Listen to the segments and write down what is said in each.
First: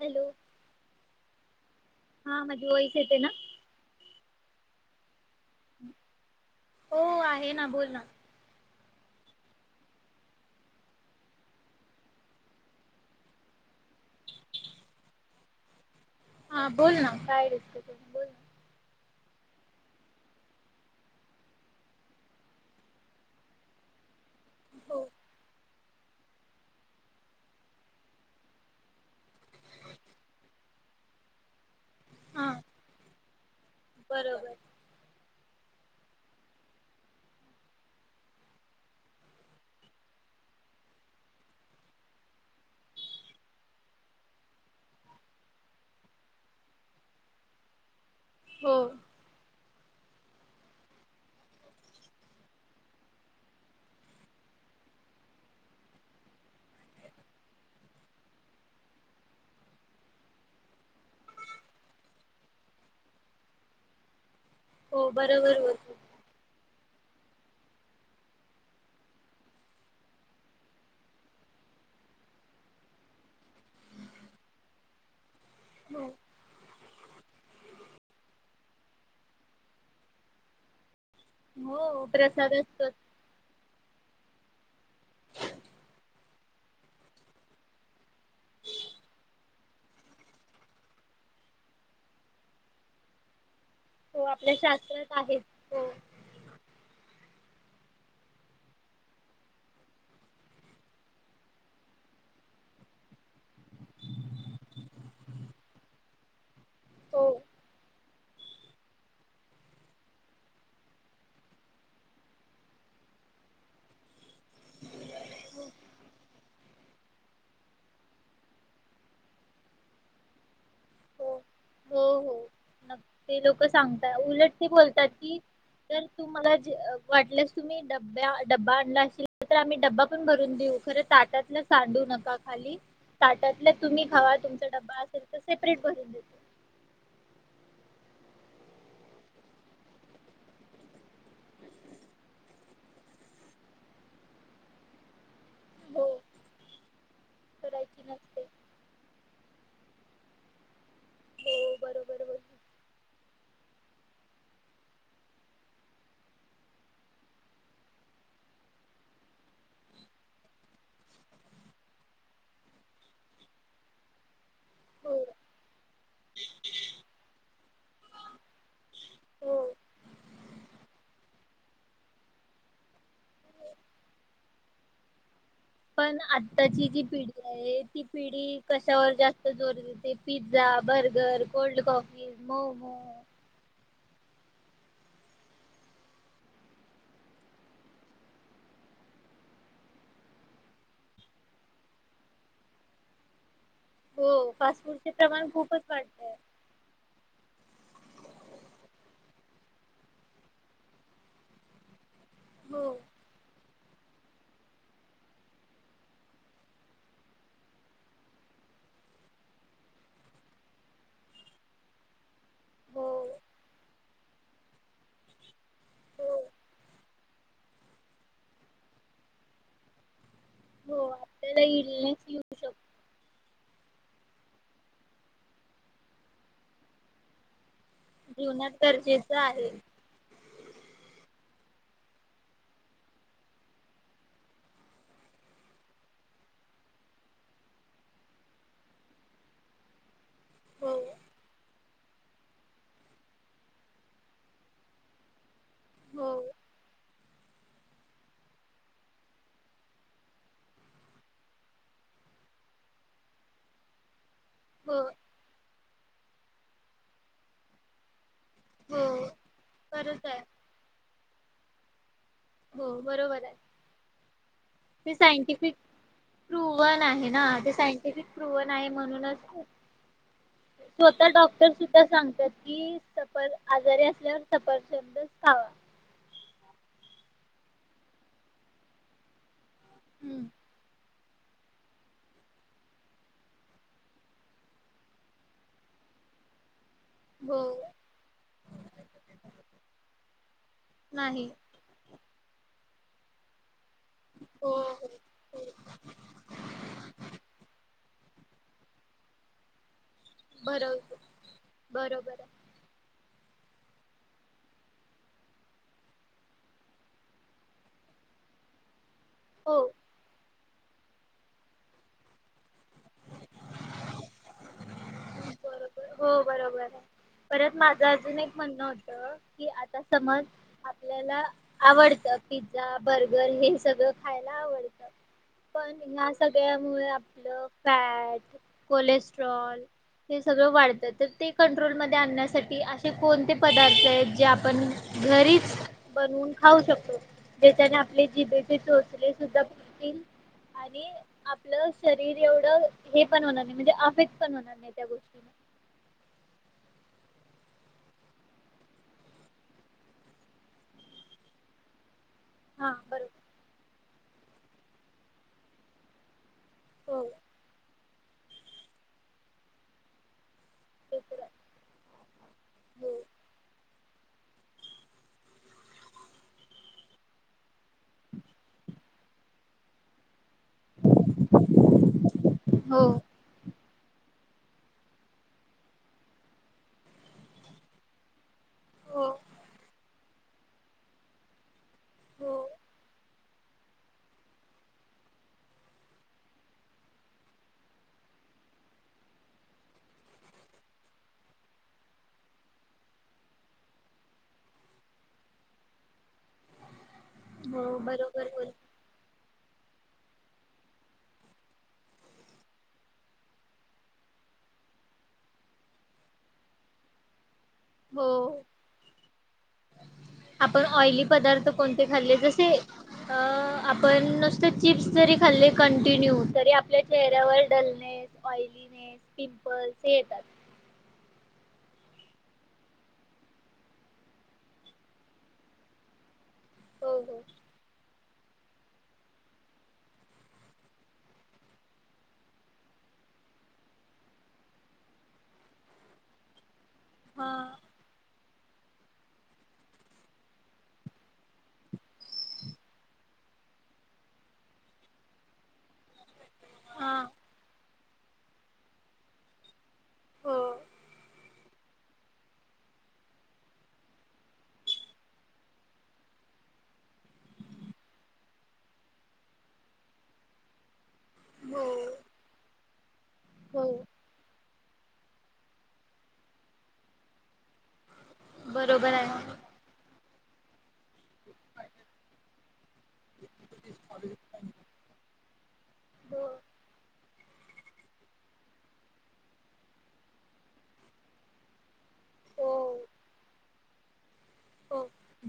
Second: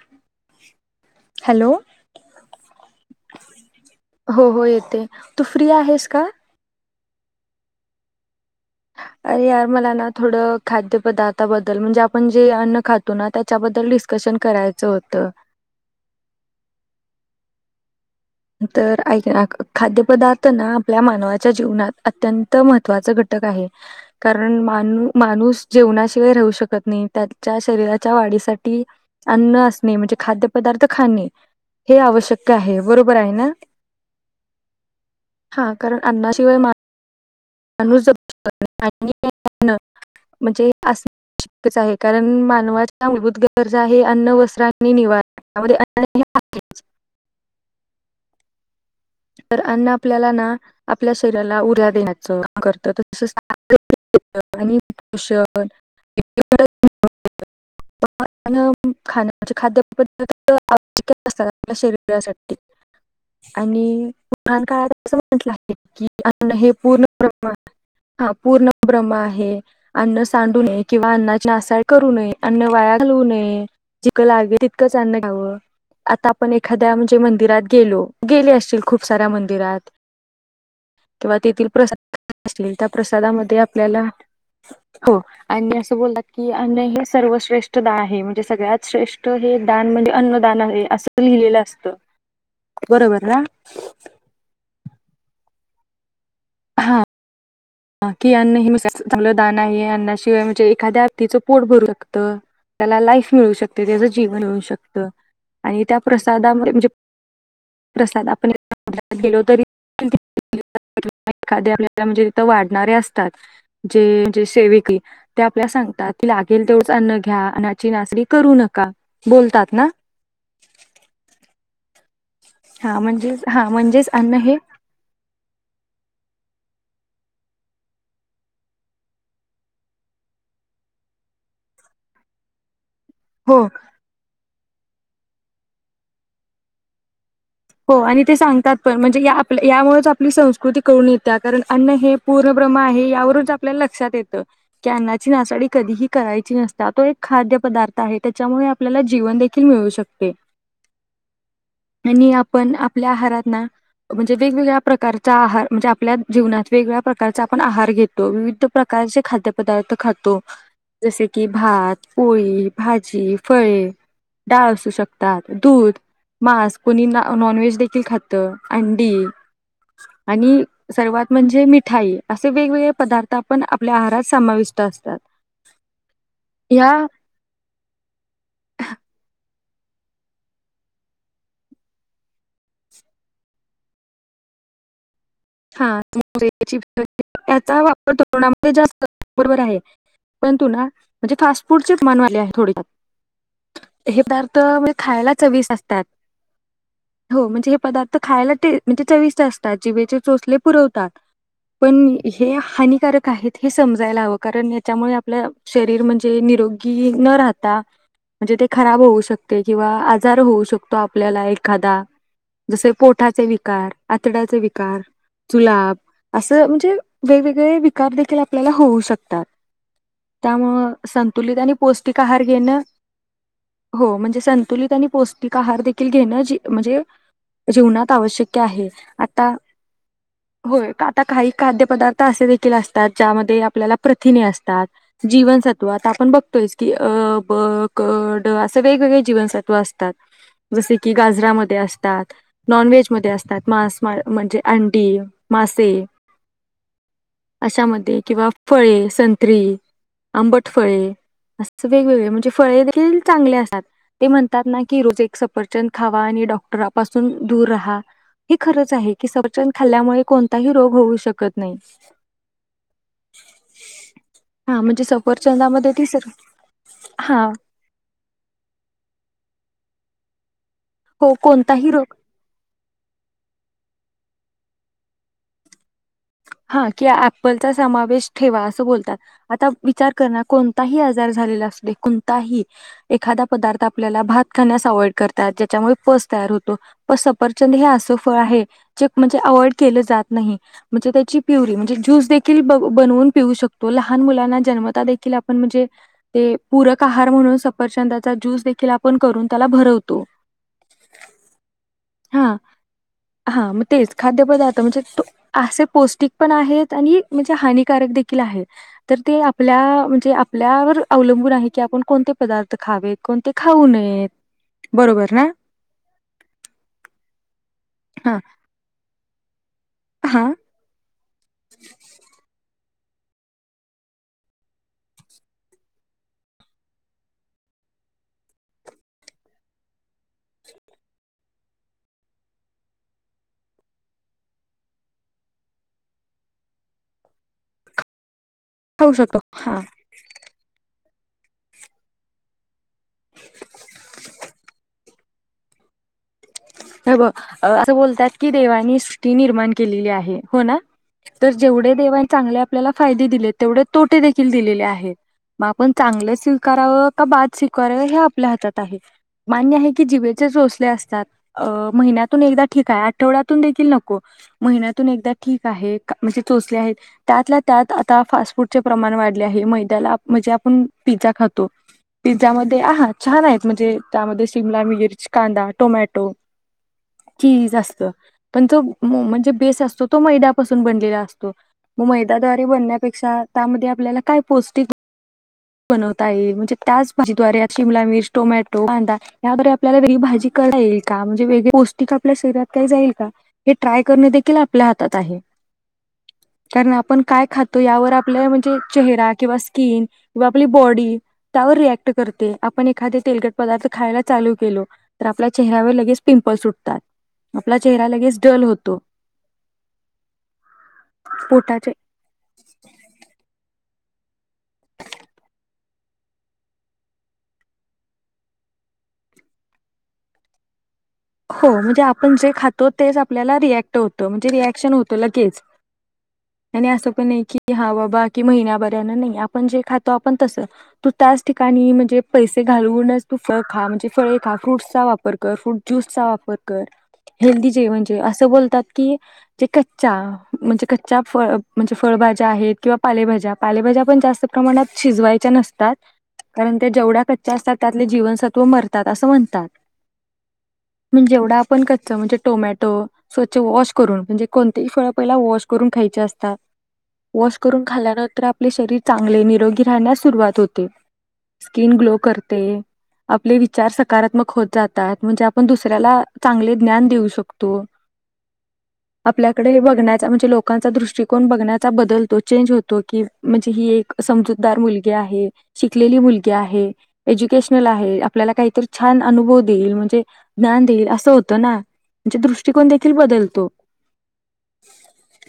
Hello hello हा माझा आवाज येतोय ना? हो हो येतय तू फ्री आहेस का? हो आहे ना बोल ना अरे यार मला ना थोडं खाद्य पदार्थाबद्दल, म्हणजे आपण जे अन्न खातो ना त्याच्याबद्दल डिस्कशन करायचं होतं. हा बोल, ना काय रे तु बोल. ना. तर अयिक अ खाद्यपदार्थ ना आपल्या मानवाच्या जीवनात अत्यंत महत्त्वाचा घटक आहे कारण हो मानू माणूस जेवणाशिवाय राहू शकत नाही त्याच्या शरीराच्या वाढीसाठी अन्न असणे, म्हणजे खाद्य पदार्थ खाणे हे आवश्यक हा. आहे बरो बर आहे ना? बरोबर. हा कारण अन्ना शिवाय मा [unintelligible] हो! [unintelligible] लहान काळात हो असं म्हटलं बरोबर आहे बोलते. की अन्न हे! पूर्णब्रह्म आहे, हा पूर्णब्रम्ह आहे अन्न सांडू नये, किंवा अन्नाची नासाड करू नये, अन्न वाया घालवू नये, जिकं लागेल तितकंच अन्न घ्यावं. हो. आता आपण एक एखाद्या म्हणजे मंदिरात गेलो, गेले असशील खूप साऱ्या मंदिरात तेथील हो प्रसाद असतील त्या असतोच प्रसादामध्ये आपल्याला. हो आणि असं बोलतात की अन्न हे सर्वश्रेष्ठ दान आहे, म्हणजे सगळ्यात श्रेष्ठ हे दान म्हणजे अन्नदान आहे, असं लिहिलेलं असतं बरोबर ना. हो आपल्या शास्त्रात आहे हो. हा! हो [unintelligible] त वाढणारे असतात जेे सेविकी ते आपल्या सांगतात ती लागेल तेवढच अन्न घ्या अन्नाची नासाडी करू नका बोलतात ना. हो हो हो हा ते म्हणजेच लोक हा म्हणजेच सांगता अन्न उलट हे ते बोलतायेत की, जर तु मला अ वाटल्यास तुम्ही डब्ब्या डबा, आणला असशीला तर आम्ही डबा, पण भरून देऊ खर ताटातला सांडू नका खाली. हो ताटातलं तुम्ही खावा तुम तुमचा डबा असेल तर सेप्रेट भरून देतो. हो आणि ते सांगतात पण म्हणजे या आपल्या यामुळचं आपली संस्कृती कळून येतीया कारण अन्न हे पूर्ण ब्रम्ह आहे यावरूनच आपल्याला लक्षात येत कि अन्ना नासाडी कधीही हो. करायची नसता तो एक खाद्य पदार्थ करायची आहे, नसते त्याच्यामुळे आपल्याला जीवन एक मिळू शकते. हो बरोबर आणि आप बोलली आपल्या आहारात ना म्हणजे वेगवेगळ्या प्रकारचा आहार म्हणजे, आपल्या जीवनात वेगवेगळ्या प्रकारचा आपण आहार घेतो, विविध प्रकारचे खाद्य पदार्थ खातो, जसे की भात पोळी, भाजी फळे डाळ असू हो शकतात दूध मांस कोणी ना नॉनव्हेज देखील खातं, अंडी हो आणि सर्वात म्हणजे मिठाई असे वेगवेगळे पदार्थ आपण आपल्या आहारात समाविष्ट असतात पण आताची या जी पिढी आहे, ती पिढी कशावर जास्त जोर देते pizza, burger, cold coffees, momo [unintelligible] हे हो पदार्थ फास्ट म्हणजे फूडचे खायला प्रमाण चविस्ट खूपच असतात, वाढतय हो म्हणजे हे पदार्थ खायला टे म्हणजे चविस्ट अस टाची बेचू चोचले पुरवतात पण हे हो हानिकारक आहेत हे स समजायला हवं कारण याच्यामुळे आपल्या शरीर म्हणजे निरोगी न राहता म्हणजे ते खराब होऊ शकते किंवा आजार होऊ शकतो आपल्याला एखादा जसे हो पोटाचे विकार आतड्याचे विकार जुलाब हो असं म्हणजे वेगवेगळे विकार देखील आपल्याला होऊ शकतात. त्यामुळं हो संतुलित आपल्याला आणि पौष्टिक इलनेस आहार येऊ शकतो घेणं. हो म्हणजे संतुलित आणि पौष्टिक आहार देखील घेणं जी म्हणजे जीवनात आवश्यक्य जीवनात आहे. गरजेचं आता आहे होय आता काही खाद्यपदार्थ असे देखील असतात. ज्यामध्ये आपल्याला प्रथिने असतात जीवनसत्व आपण बघतोयच की अ ब क ड असे वेगवेगळे जीवनसत्व असतात. हो जसे की गाजरामध्ये अस असतात नॉनव्हेज मध्ये असतात मांस म म्हणजे आं डी अ मासे हो अशामध्ये किंवा फळे संत्री आंबट फळे अस वेगवेगळे म्हणजे फळे देखील चांगले असतात. ते म्हणतात ना की हो रोज एक सफर चंद खावा आणि डॉक्टरापासून दूर राहा. हे खरंच हो आहे की सफ चंद खाल्ल्यामुळे खरंच आहे कोणताही रोग होऊ शक कत नाही. हो बरोबर आहे हा म्हणजे ते सायंटिफिक सफरचंदामध्ये ती सर प्रुवन आहे ना हा ते सायंटिफिक प्रुवन आहे म्हणूनच स्वतः हो डॉक्टर कोणताही सुद्धा रोग सांगतात की सफर आजारी अस. एक सपरचंद खावा हा कि ॲपलचा समावेश ठेवा असं बोलतात. आता विचार करणा हम्म कोणताही आजार जर झालेला असू दे कोणताही एखादा पदार्थ आपल्याला भात खाण्यास अवाइड करतात. ज्याच्यामुळे पस तयार होतो. पण सपरचंद हे हो असं फळ आहे जे म्हणजे अव्हॉइड केलं जात नाही म्हणजे ते ची नाही प्युरी म्हंजे ज्युस देखी किल बनवून पीऊ शकतो. तो लहान मुलांना हो जन्मता देखील आपण हो म्हणजे ते पूरक आहार म्हणून सफरचंदात तर ज्यूस देखील आपण करून त्याला भरवतो. बरो बरोबर हा हाय हा मग तेच खाद्यपदार्थ म्हणजे त असे पोस्ट तिक पण आहेत आणि म्हणजे हानिकारक देखील आहेत. तर ते आपल्या हो म्हणजे आप आपल्यावर अवलंबून आहे की आपण कोणते पदार्थ खावेत कोणते खाऊ नयेत बरोबर ना बरोबर हो बरोबर परत माझं हा अजून एक म्हणणं होतं कि आता हा समज आपल्याला आवडत पिझ्झा बर्गर हे सगळं खायला आवडत पण ह्या सगळ्यामुळे आपलं फॅट कोलेस्ट्रॉल हे सगळ वाढत तर ते कंट्रोल म आणण्यासाठी असे कोणते पदार्थ आहेत जे आपण घरीच बनवून खाऊ शकतो जच्याने आपले जी खाऊ शकतो हा आणि आपलं शरीर एवढं हे पण होणार नाही म्हणजे एफेक्ट पण होणार नाही त्या गोष्टी अस बोलतात की देवानी सृष्टी निर्माण केलेली आहे हो ना तर जेवढे देवा चांगले आपल्याला हा फायदे बरोबर. दिले तेवढे तोटे देखील दिलेले आहेत मग आपण चांगले करावं हो का बाात शिकवावं आपल्या हातात आहे मान्य आहे की जिभेचे रोसले ते असतात तर आहे. अ महिन्यातून एकदा ठीक आहे हो. आठवड्यातून देखील नको महिन्यातून एकदा ठीक आहे म्हणजे चोचले त्यातल्या त्यात आता फास्ट फूडचे प्रमाण वाढले आहे मैद्याला म्हणजे आपण पिझ्झा खातो पिझ्झा मध्ये आहा हो छान आहेत म्हणजे त्यामध्ये शिमला मिर्च, कांदा, टोमॅटो चीज असत त्यांच हो म्हणजे बेस असतो तो मैद्यापासून बनलेला असतो मग हो मैदाद्वारे बनण्यापेक्षा त्यामध्ये आपल्याला काय पौष्टिक बनवता येइल म्हणजे त्याच भाजीद्वारे शिमला मिर्च, टोमॅटो, कांदा याद्वारे आपल्याला घरी भाजी करता येईल पौष्टिक आपल्या शरीरात काय जाईल का हे ट्राय करणे देखील आपल्या हातात आहे कारण आपण काय खातो हो यावर आपलं बरोबर बोल म्हणजे चेहरा किंवा स्किन किवा आपली बॉडी त्यावर रिएक्ट करते आपण एखाद तेलगट पदार्थ खायला चालू केलो तर आपल्या चेहऱ्यावर लगेच पिंपलस उठतात आपला चेहरा हो. लगेच डल होतो आपण ऑइली पदार्थ पोटाचे कोणते खाल्ले जसे अ आपण नुसते चिप्स जरी खाल्ले कंटिन्यू तरी आपल्या चेहऱ्यावर डलनेस ऑयलनेस पिंपल्स हे येतात हो म्हणजे आपण जे खातो तेच आपल्याला रिएक्ट होतं म्हणजे रिएक्शन होतं लगेच आणि असं हो पण हो आहे की हा बाबा की महिन्याभऱ्यांन नाही आपण जे खातो आपण तस तू त्याच ठिकाणी म्हणजे पैसे घालूनच तू फळ खा म्हणजे फळे खा फ्रूटचा वापर कर फ्रूट ज्यूस चा वापर कर हा हेल्दी जेवण जेव? म्हणतात की जे कच्च्या म्हणजे कच्च्या फळ म्हणजे फळभाज्या आहेत किंवा पालेभाज्या पालेभाज्या पण जास्त प्रमाणात शिजवायच्या नसतात कारण ते हा जेवढ्या कच्च्या असतात.. त्यातले जीवनसत्व मरतात असं म्हणतात. हो पण जेवढ आपण कच्च म्हणजे टोमॅटो स्वच्छ वॉश करून म्हणजे कोणतेही फळ पहिला वॉश करून खायची असतात. वॉश करून खाल्ल्यानंतर आपले शरीर चांगले निरोगी राहण्यास सुरुवात होते हो स्किन ग्लो करते आपले हो विचार सकारात्मक होत जातात. म्हणजे आपण दुसऱ्याला चांगले ज्ञान देऊ शकतो. बरोबर आहे. आपल्याकडे बघण्यात म्हणजे लोकांचा दृष्टकोन बघण्या बदलतो चेंज होतो की म्हणजे, ही एक समजूतदार मुलगी आहे, शिकलेली हो मुलगी आहे, एज्युकेशनल आहे, आपल्याला काहीतर छान अनुभवी देईल. ज्ञान देईल अस होत ना म्हणजे दृष्टिकोन हो देखील बदलतो. हो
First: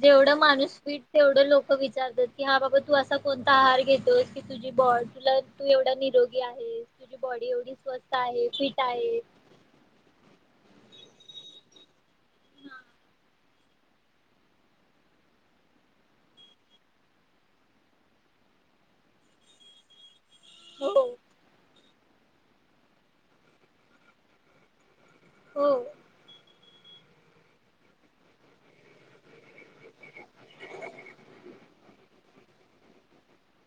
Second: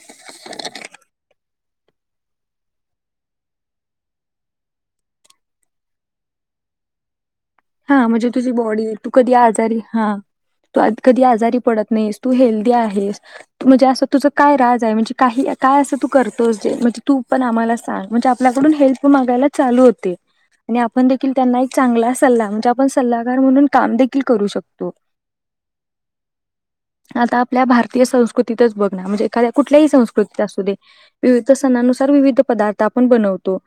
जेवढ माणूस फिट तेवढं लोक विचारतात की हा बाबा तू असा कोणता आहार घेतोस की तुझी बॉडी तू एवढा निरोगी आहेस. बॉडी एवढी हा स्वस्त म्हणजे आहे तुझी फिट बॉडी तू आहे. कधी आजारी हा तू कधी आजारी पडत नाहीस तू हेल्दी आहेस म्हणजे असं तुझ काय राज आहे म्हणजे काही काय असं तू करतोस जे म्हणजे तू पण आम्हाला सांग म्हणजे आपल्याकडून हेल्प मागायला चालू होते. आणि हो आपण देखील त्यांना एक चांगल असत. सल्ला म्हणजे आपण सल्लागार म्हणून काम देखील करू शकतो. हो. आता आपल्या भारतीय संस्कृतीतच बघ ना म्हणजे एखाद्या कुठल्याही संस्कृतीत असू दे विविध सणानुसार विविध पदार्थ आपण बनवतो.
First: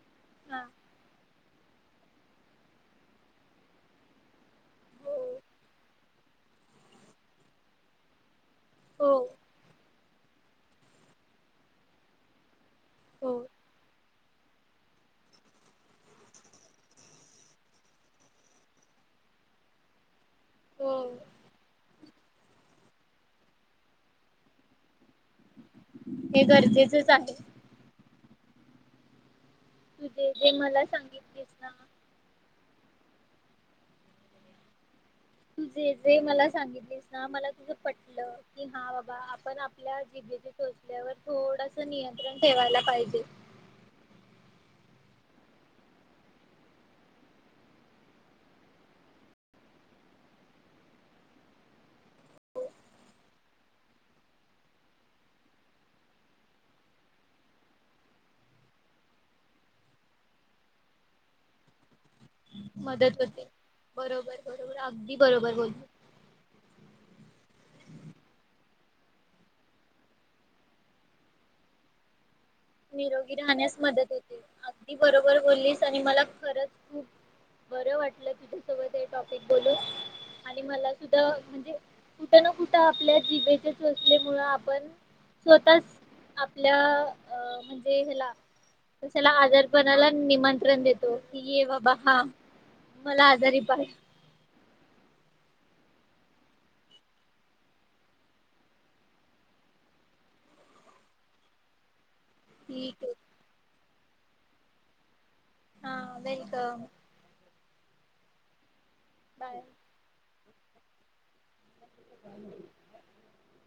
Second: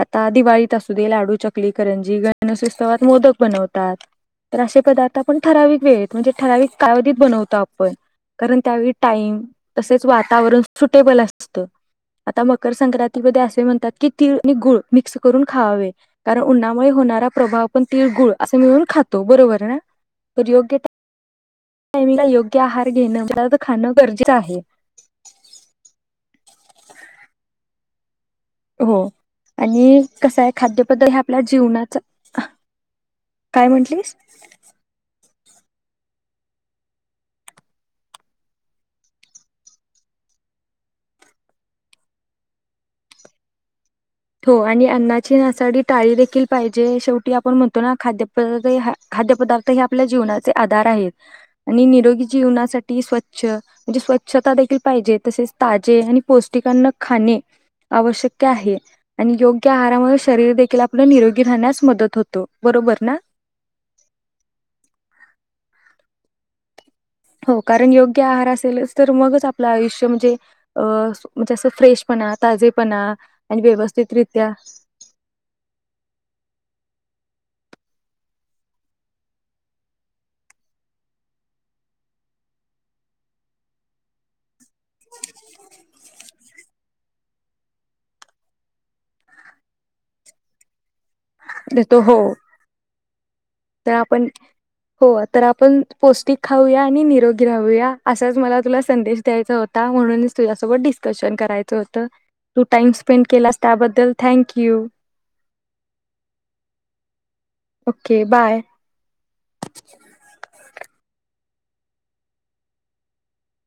आता हा दिवाळीत असू दे लाडू, चकली, चकली, करंजी, [unintelligible] गणपतीत मोदक बनवतात, तर असे हो पदार्थ आपण ठराविक वेळेत म्हणजे ठराविक कालावधीत बनवतो. आपण कारण त्यावेळी हो टाईम तसेच वातावरण सुटेबल असत आता मग मकर हो. संक्रांतीमध्ये असे म्हणतात की, तीळ आणि गुळ मिक्स करून खावेवे कारण उन्हामुळे होणारा प्रभाव आपण तीळगुळ असं मिळून खातो बरोबर ना, तर योग्य [unintelligible] हो टायमिंगला योग्य आहार घेणं, [unintelligible] खाणं गरजेचं आहे. हे गरजेचेच आहे. हो आणि तुझे जे कस आहे जे मला खाद्यपद्द हे आपल्या सांगितलेस ना जीवनाचा काय म्हंटलीस, तु जे जे मला सांगितलीस ना मला तुझ पटलं कि हा बाबा आपण आपल्या जिभेचे चोचल्यावर थोडस नियंत्रण ठेवायला पाहिजे. हो आणि अन्नाची नासाडी टाळी देखील पाहिजे शेवटी आपण म्हणतो ना खाद्यप खाद्यपदार्थ हे आपल्या जीवनाचे आधार आहेत आणि निरोगी जीवनासाठी स्वच्छ म्हणजे स्वच्छता देखील पाहिजे तसेच ताजे आणि पौष्टिक अन्न खाणे आवश्यक्य आहे. आणि योग्य आहारामुळे शरीर देखील आपलं निरोगी राहण्यास मदत होतो. बरोबर ना? मदत होते बरोबर बरोबर अगदी बरोबर बोली, हो कारण योग्य आहार असेलच तर मगच आपलं आयुष्य म्हणजे अ म्हजे असं फ्रेश म्हणा, निरोगी राहण्यास मदत होते अगदी बरोबर बोललीस आणि मला खरंच खूप बरं वाटलं तुझ्यासोबत हे टॉपिक बोलून आणि मला सुद्धा म्हणजे कुठ ना कुठं आपल्या जीभेचे चोचलेमुळ आपण स्वतःच आपल्या अ म्हणजे ह्येला कश्याला आजारपणाला निमंत्रण देतो. की ये बाबा देतो हो हा मला आजारी पाड तर आपण हो तर आपण पौष्टिक खाऊया आणि निरोगी राहूया असाच मला तुला संदेश द्यायचा होता म्हणूनच तुझ्यासोबत डिस्कशन करायचं होत. तू टाइम ठीक आहे स्पेंड केलास त्याबद्दल चल थँक यू. हा वेलकम. Okay bye. बाय. [unintelligible]